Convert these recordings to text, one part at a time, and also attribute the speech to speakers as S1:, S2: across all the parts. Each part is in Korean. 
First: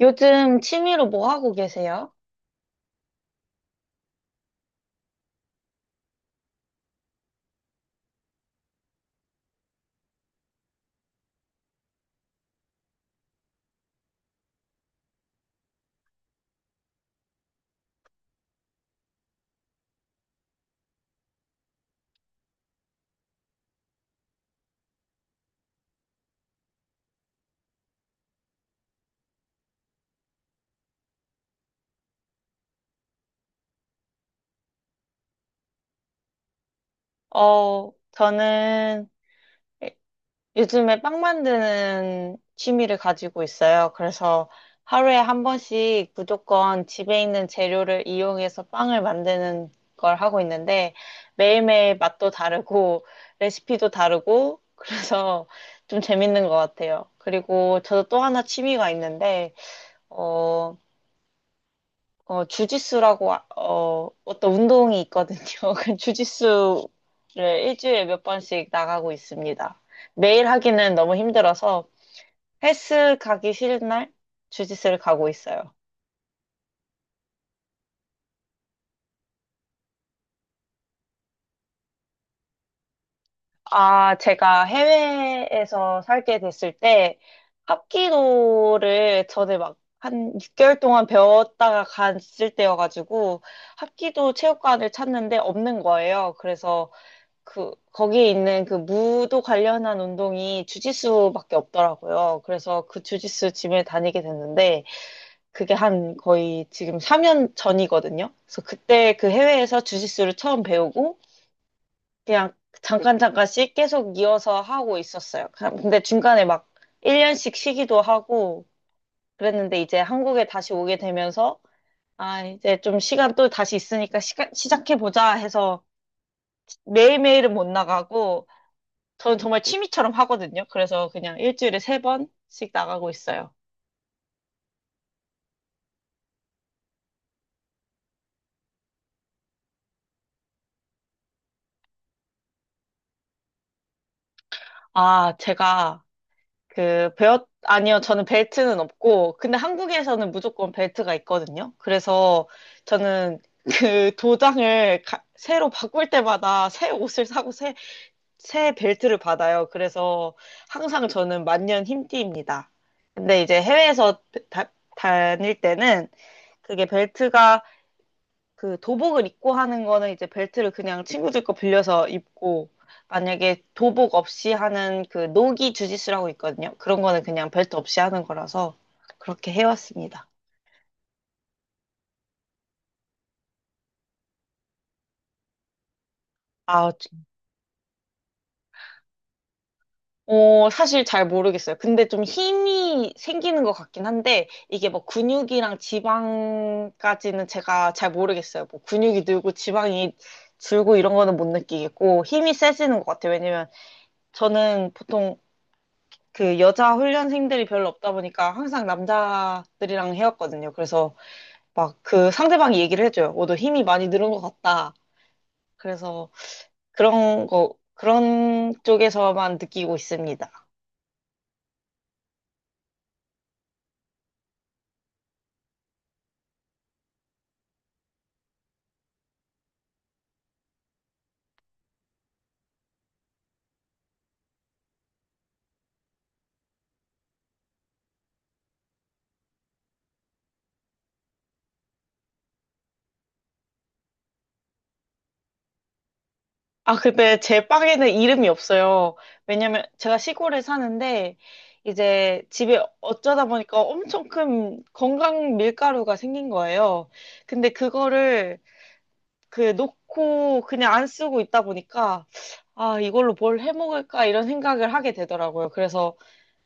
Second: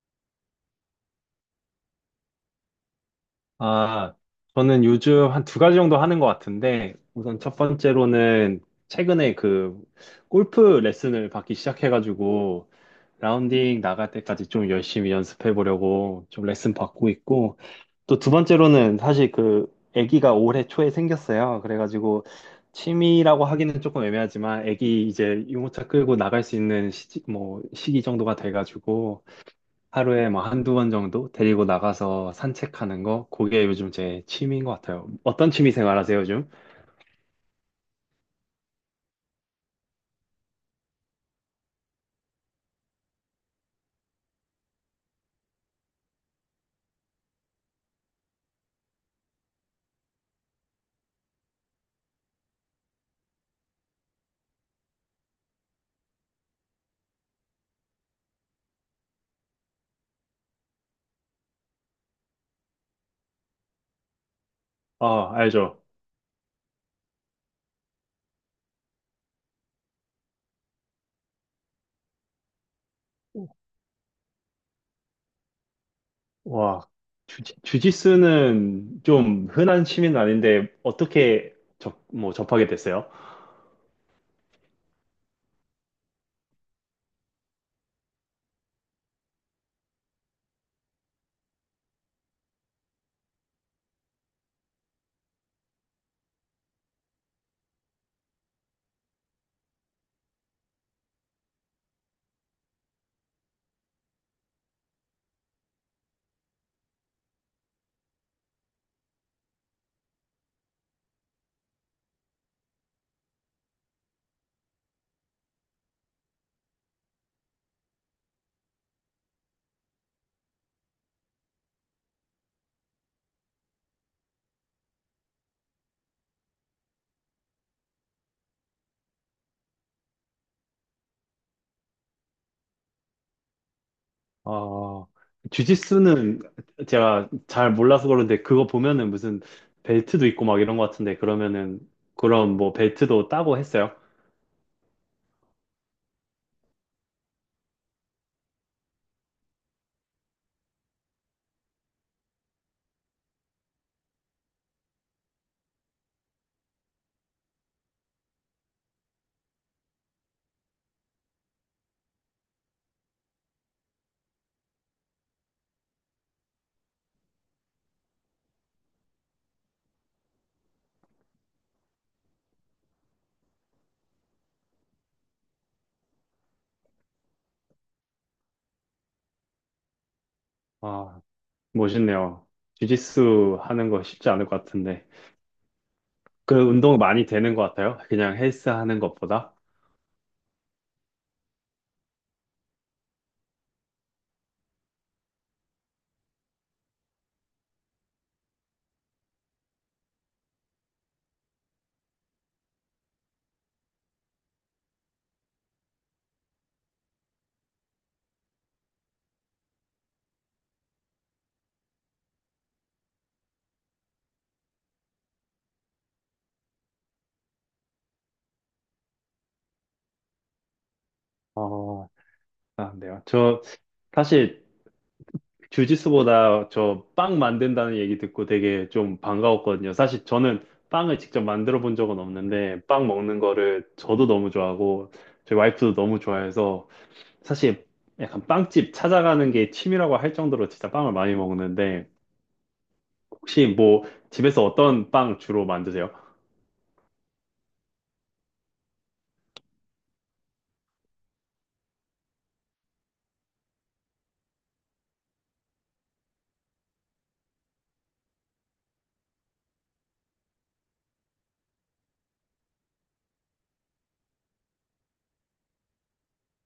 S1: 요즘 취미로 뭐 하고 계세요?
S2: 아, 저는 요즘 한 두 가지 정도 하는 것 같은데, 우선 첫 번째로는 최근에 그 골프 레슨을 받기 시작해가지고, 라운딩 나갈 때까지 좀 열심히 연습해 보려고 좀 레슨 받고 있고, 또 두 번째로는 사실 그 아기가 올해 초에 생겼어요. 그래가지고 취미라고 하기는 조금 애매하지만 아기 이제 유모차 끌고 나갈 수 있는 시기, 뭐 시기 정도가 돼가지고 하루에 뭐 한두 번 정도 데리고 나가서 산책하는 거, 그게 요즘 제 취미인 것 같아요. 어떤 취미 생활 하세요, 요즘?
S1: 저는 요즘에 빵 만드는 취미를 가지고 있어요. 그래서 하루에 한 번씩 무조건 집에 있는 재료를 이용해서 빵을 만드는 걸 하고 있는데 매일매일 맛도 다르고 레시피도 다르고 그래서 좀 재밌는 것 같아요. 그리고 저도 또 하나 취미가 있는데, 어, 주짓수라고, 어떤 운동이
S2: 아,
S1: 있거든요.
S2: 알죠.
S1: 그 주짓수를 일주일에 몇 번씩 나가고 있습니다. 매일 하기는 너무 힘들어서 헬스 가기 싫은 날 주짓수를 가고 있어요.
S2: 와, 주짓수는 좀 흔한 취미는 아닌데, 어떻게 뭐 접하게 됐어요?
S1: 아, 제가 해외에서 살게 됐을 때 합기도를 전에 막 한 6개월 동안 배웠다가 갔을 때여가지고 합기도 체육관을 찾는데 없는 거예요. 그래서 그 거기 있는 그 무도 관련한 운동이 주짓수밖에 없더라고요. 그래서 그 주짓수 짐을 다니게 됐는데 그게 한 거의 지금 3년 전이거든요. 그래서 그때 그 해외에서 주짓수를 처음 배우고 그냥 잠깐씩 계속 이어서 하고 있었어요. 그냥 근데 중간에 막 1년씩 쉬기도 하고 그랬는데 이제 한국에 다시 오게 되면서 아 이제 좀 시간 또 다시 있으니까 시간 시작해 보자 해서 매일매일은 못 나가고 저는 정말 취미처럼 하거든요. 그래서 그냥 일주일에 세 번씩 나가고 있어요.
S2: 아, 주짓수는 제가 잘 몰라서 그런데, 그거 보면은 무슨 벨트도 있고 막 이런 것 같은데, 그러면은, 그럼 뭐 벨트도 따고 했어요?
S1: 아, 제가 아니요, 저는 벨트는 없고, 근데 한국에서는 무조건 벨트가 있거든요. 그래서 저는 그 새로 바꿀 때마다 새 옷을 사고 새 벨트를 받아요. 그래서 항상 저는 만년 흰띠입니다. 근데 이제 해외에서 다, 다닐 때는 그게 벨트가 그 도복을 입고 하는 거는 이제 벨트를 그냥 친구들 거 빌려서 입고 만약에 도복 없이 하는 그 노기 주짓수라고 있거든요. 그런 거는 그냥 벨트 없이 하는 거라서 그렇게 해왔습니다.
S2: 아, 멋있네요. 주짓수 하는 거 쉽지 않을 것 같은데. 그
S1: 아,
S2: 운동 많이 되는 것 같아요. 그냥 헬스 하는 것보다.
S1: 사실 잘 모르겠어요. 근데 좀 힘이 생기는 것 같긴 한데 이게 뭐 근육이랑 지방까지는 제가 잘 모르겠어요. 뭐 근육이 늘고 지방이 줄고 이런 거는 못 느끼겠고 힘이 세지는 것 같아요. 왜냐면 저는 보통 그 여자 훈련생들이 별로 없다 보니까 항상 남자들이랑 해왔거든요. 그래서 막 그 상대방이 얘기를 해줘요. 어, 너 힘이 많이 늘은 것 같다. 그래서 그런 쪽에서만 느끼고 있습니다.
S2: 어, 아, 네요. 저 사실 주짓수보다 저 빵 만든다는 얘기 듣고 되게 좀 반가웠거든요. 사실 저는 빵을 직접 만들어 본 적은 없는데 빵 먹는 거를 저도 너무 좋아하고 저희 와이프도 너무 좋아해서 사실 약간 빵집 찾아가는 게 취미라고 할 정도로 진짜 빵을 많이 먹는데 혹시 뭐 집에서 어떤 빵 주로 만드세요?
S1: 아, 근데 제 빵에는 이름이 없어요. 왜냐면 제가 시골에 사는데 이제 집에 어쩌다 보니까 엄청 큰 건강 밀가루가 생긴 거예요. 근데 그거를 그 놓고 그냥 안 쓰고 있다 보니까 아, 이걸로 뭘 해먹을까 이런 생각을 하게 되더라고요. 그래서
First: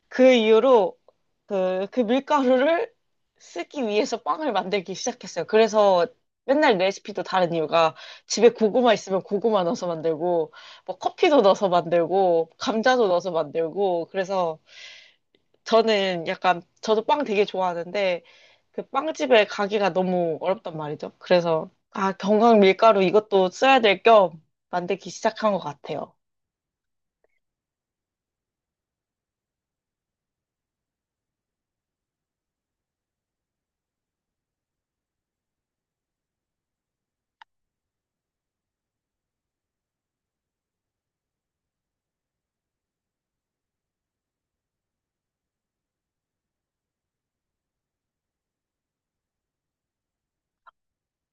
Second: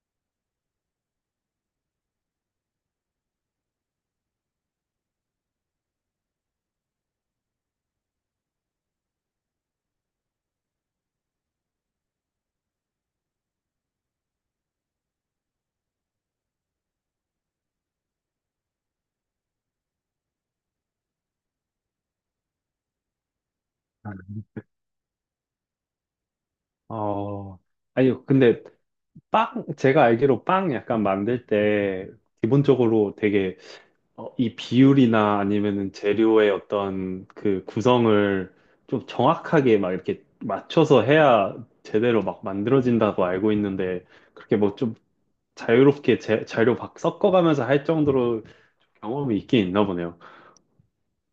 S1: 그 이후로 그 밀가루를 쓰기 위해서 빵을 만들기 시작했어요. 그래서 맨날 레시피도 다른 이유가 집에 고구마 있으면 고구마 넣어서 만들고 뭐 커피도 넣어서 만들고 감자도 넣어서 만들고 그래서 저는 약간, 저도 빵 되게 좋아하는데, 그 빵집에 가기가 너무 어렵단 말이죠. 그래서, 아, 건강 밀가루 이것도 써야 될 겸 만들기 시작한 것 같아요.
S2: 어, 아니요. 근데 빵, 제가 알기로 빵 약간 만들 때 기본적으로 되게 어, 이 비율이나 아니면은 재료의 어떤 그 구성을 좀 정확하게 막 이렇게 맞춰서 해야 제대로 막 만들어진다고 알고 있는데 그렇게 뭐 좀 자유롭게 재료 막 섞어가면서 할 정도로 경험이 있긴 있나 보네요.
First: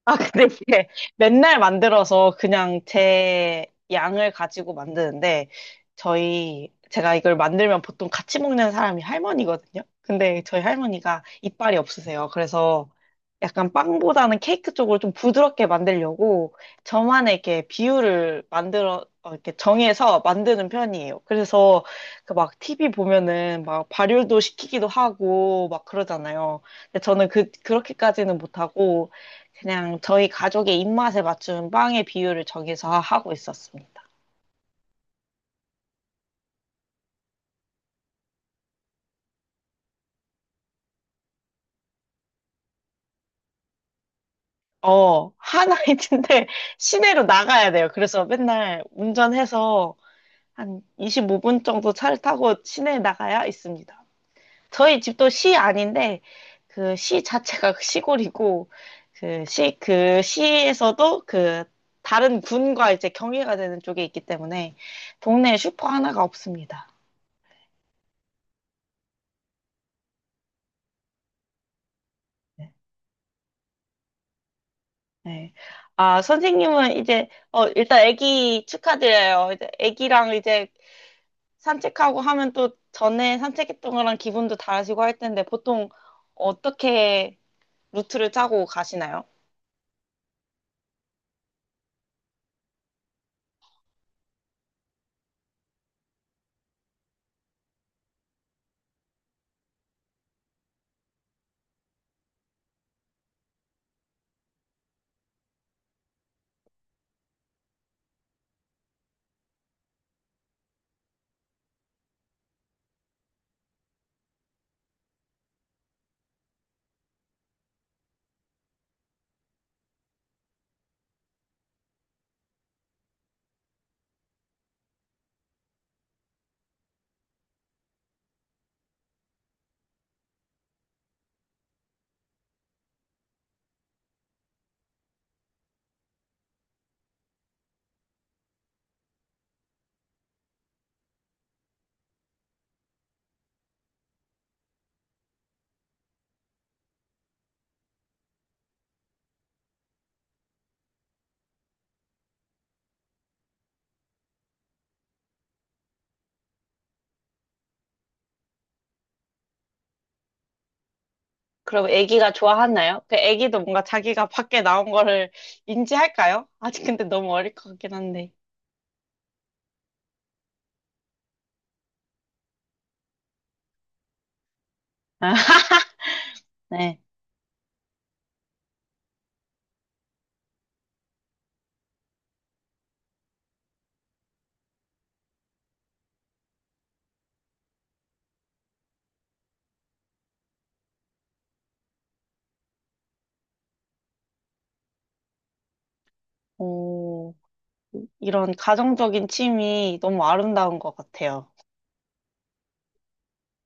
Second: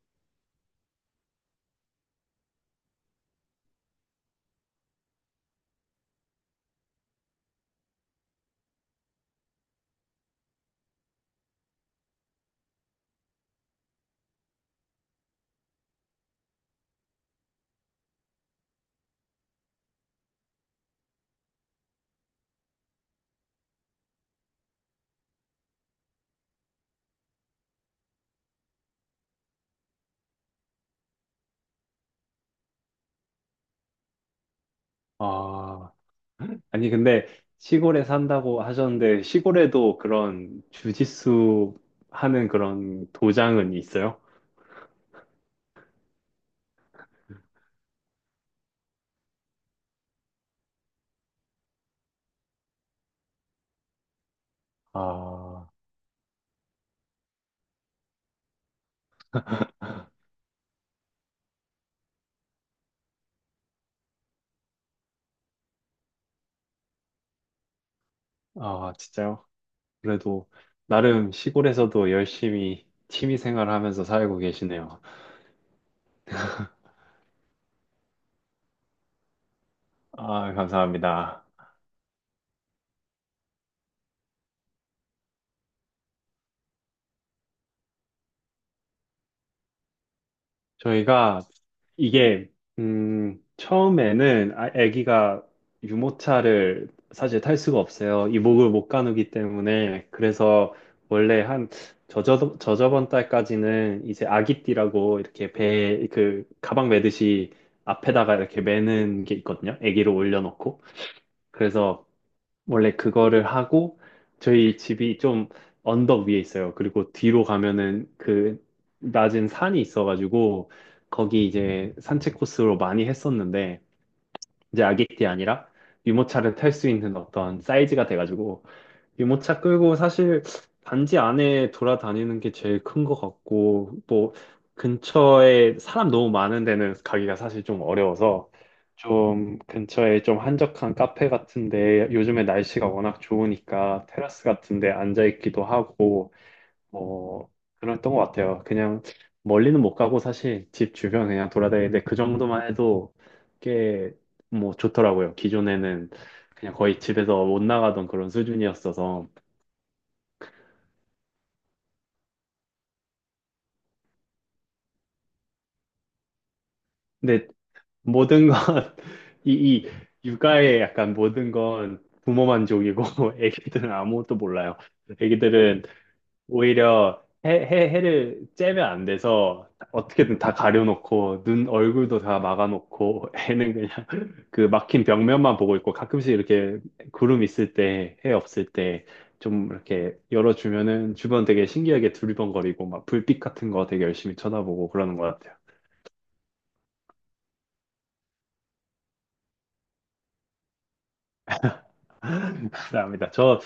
S1: 아, 근데 이게 맨날 만들어서 그냥 제 양을 가지고 만드는데, 제가 이걸 만들면 보통 같이 먹는 사람이 할머니거든요? 근데 저희 할머니가 이빨이 없으세요. 그래서 약간 빵보다는 케이크 쪽으로 좀 부드럽게 만들려고 저만의 이렇게 비율을 이렇게 정해서 만드는 편이에요. 그래서 그 막 TV 보면은 막 발효도 시키기도 하고 막 그러잖아요. 근데 저는 그렇게까지는 못하고, 그냥 저희 가족의 입맛에 맞춘 빵의 비율을 정해서 하고 있었습니다.
S2: 아, 아니 근데 시골에 산다고 하셨는데 시골에도 그런 주짓수 하는 그런 도장은 있어요?
S1: 어, 하나인데 시내로 나가야 돼요. 그래서 맨날 운전해서 한 25분 정도 차를 타고 시내에 나가야 있습니다. 저희 집도 시
S2: 아,
S1: 아닌데 그 시 자체가 시골이고 그 시에서도 그 다른 군과 이제 경계가 되는 쪽에 있기 때문에 동네에 슈퍼 하나가 없습니다.
S2: 아, 진짜요? 그래도 나름 시골에서도 열심히 취미 생활하면서 살고 계시네요.
S1: 네. 아, 선생님은 이제, 어, 일단 아기 축하드려요. 이제 아기랑
S2: 아,
S1: 이제
S2: 감사합니다.
S1: 산책하고 하면 또 전에 산책했던 거랑 기분도 다르시고 할 텐데 보통 어떻게 루트를 짜고 가시나요?
S2: 저희가 이게 처음에는 아기가 유모차를 사실 탈 수가 없어요. 이목을 못 가누기 때문에 그래서 원래 한 저저번 달까지는 이제 아기띠라고 이렇게 배 그 가방 매듯이 앞에다가 이렇게 매는 게 있거든요. 아기를 올려놓고 그래서 원래 그거를 하고 저희 집이 좀 언덕 위에 있어요. 그리고 뒤로 가면은 그 낮은 산이 있어가지고 거기 이제 산책 코스로 많이 했었는데 이제 아기띠 아니라 유모차를 탈 수 있는 어떤 사이즈가 돼가지고 유모차 끌고 사실 단지 안에 돌아다니는 게 제일 큰 것 같고, 뭐, 근처에 사람 너무 많은 데는 가기가 사실 좀 어려워서, 좀 근처에 좀 한적한 카페 같은데, 요즘에 날씨가 워낙 좋으니까 테라스 같은데 앉아있기도 하고, 뭐, 그랬던 것 같아요. 그냥 멀리는 못 가고 사실 집 주변 그냥 돌아다니는데 그 정도만 해도 꽤 뭐 좋더라고요. 기존에는 그냥 거의 집에서 못 나가던 그런 수준이었어서.
S1: 그럼 아기가 좋아하나요? 그 아기도 뭔가 자기가 밖에 나온 거를 인지할까요? 아직 근데 너무
S2: 근데
S1: 어릴 것 같긴 한데.
S2: 모든 건, 이, 이 육아의 약간 모든 건 부모 만족이고, 애기들은 아무것도 몰라요.
S1: 아,
S2: 애기들은
S1: 네.
S2: 오히려 해를 째면 안 돼서 어떻게든 다 가려놓고, 눈, 얼굴도 다 막아놓고, 애는 그냥 그 막힌 벽면만 보고 있고, 가끔씩 이렇게 구름 있을 때, 해 없을 때, 좀 이렇게 열어주면은 주변 되게 신기하게 두리번거리고, 막 불빛 같은 거 되게 열심히 쳐다보고 그러는 것 같아요.
S1: 오, 이런 가정적인 취미 너무 아름다운 것 같아요.
S2: 감사합니다. 저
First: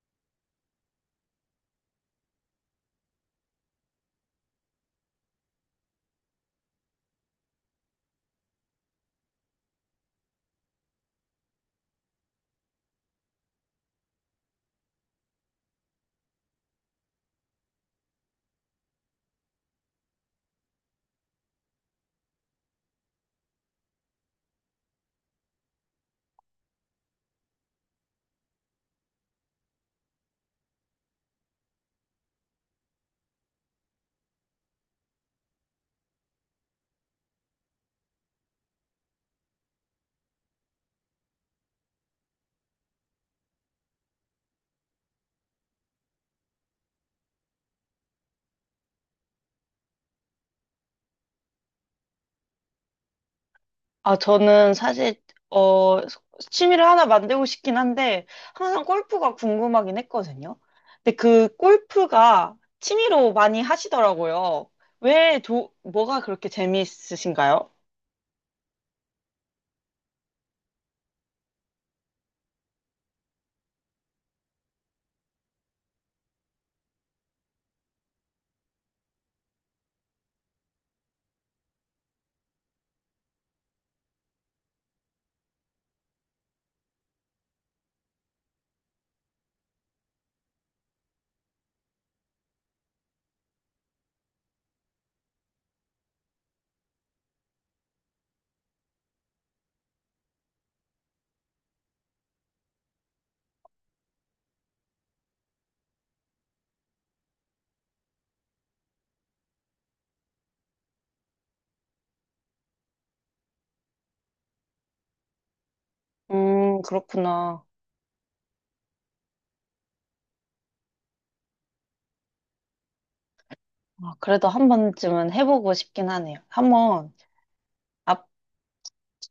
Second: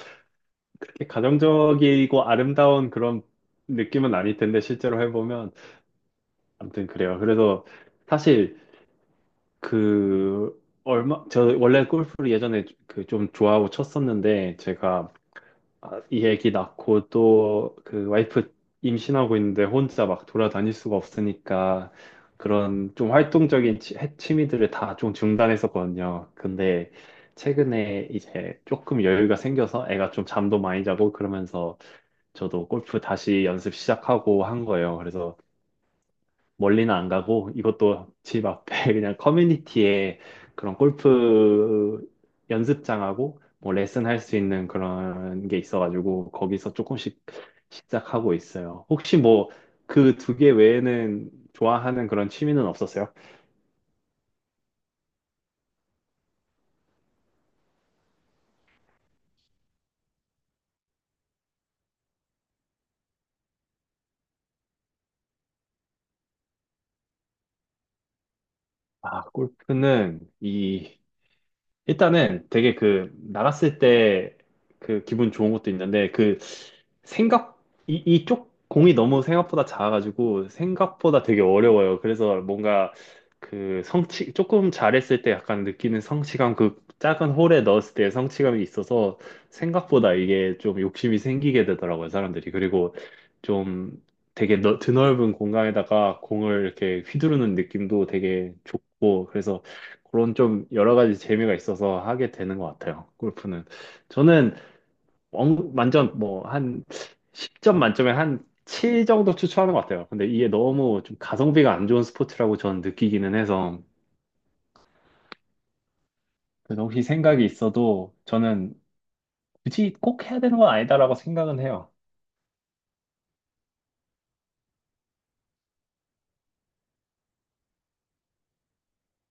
S2: 이렇게 가정적이고 아름다운 그런 느낌은 아닐 텐데 실제로 해보면 아무튼 그래요. 그래서 사실 그 얼마 저 원래 골프를 예전에 그 좀 좋아하고 쳤었는데 제가 아, 이 애기 낳고 또 그 와이프 임신하고 있는데 혼자 막 돌아다닐 수가 없으니까 그런 좀 활동적인 취미들을 다 좀 중단했었거든요. 근데 최근에 이제 조금 여유가 생겨서 애가 좀 잠도 많이 자고 그러면서 저도 골프 다시 연습 시작하고 한 거예요. 그래서 멀리는 안 가고 이것도 집 앞에 그냥 커뮤니티에 그런 골프 연습장하고 뭐 레슨 할 수 있는 그런 게 있어가지고 거기서 조금씩 시작하고 있어요. 혹시 뭐 그 두 개 외에는 좋아하는 그런 취미는 없었어요?
S1: 저는 사실, 어, 취미를 하나 만들고 싶긴 한데, 항상 골프가 궁금하긴 했거든요. 근데 그 골프가 취미로 많이 하시더라고요. 뭐가 그렇게 재미있으신가요?
S2: 아, 골프는 이 일단은 되게 그 나갔을 때 그 기분 좋은 것도 있는데 그 생각 이 이쪽 공이 너무 생각보다 작아가지고 생각보다 되게 어려워요. 그래서 뭔가 그 성취 조금 잘했을 때 약간 느끼는 성취감 그 작은 홀에 넣었을 때 성취감이 있어서 생각보다 이게 좀 욕심이 생기게 되더라고요, 사람들이. 그리고 좀 되게 드넓은 공간에다가 공을 이렇게 휘두르는 느낌도 되게 좋고 그래서 그런 좀 여러 가지 재미가 있어서 하게 되는 것 같아요. 골프는. 저는 완전 뭐 한 10점 만점에 한 7 정도 추천하는 것 같아요. 근데 이게 너무 좀 가성비가 안 좋은 스포츠라고 저는 느끼기는 해서 그래서 혹시 생각이
S1: 그렇구나.
S2: 있어도 저는 굳이 꼭 해야 되는 건 아니다라고 생각은 해요.
S1: 아, 그래도 한 번쯤은 해보고 싶긴 하네요. 한번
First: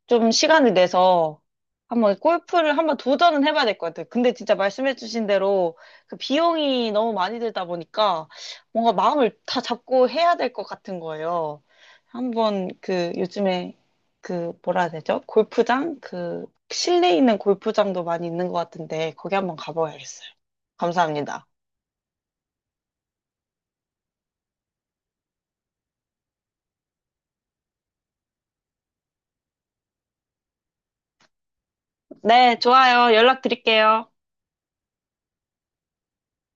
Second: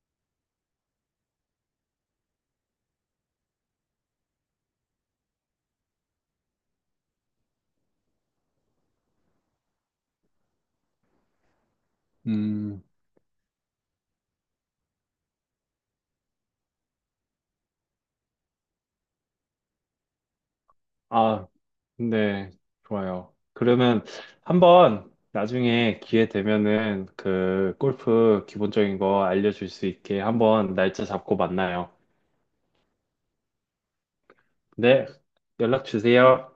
S1: 좀 시간을 내서 한번 골프를 한번 도전은 해봐야 될 것 같아요. 근데 진짜 말씀해주신 대로 그 비용이 너무 많이 들다 보니까 뭔가 마음을 다 잡고 해야 될 것 같은 거예요. 한번
S2: 음,
S1: 그 요즘에 그 뭐라 해야 되죠? 골프장? 그 실내에 있는 골프장도 많이 있는 것 같은데 거기 한번 가봐야겠어요. 감사합니다.
S2: 아, 근데 좋아요. 그러면 한번 나중에 기회 되면은 그 골프 기본적인 거 알려줄 수 있게 한번 날짜 잡고 만나요.
S1: 네, 좋아요. 연락 드릴게요.
S2: 네, 연락 주세요.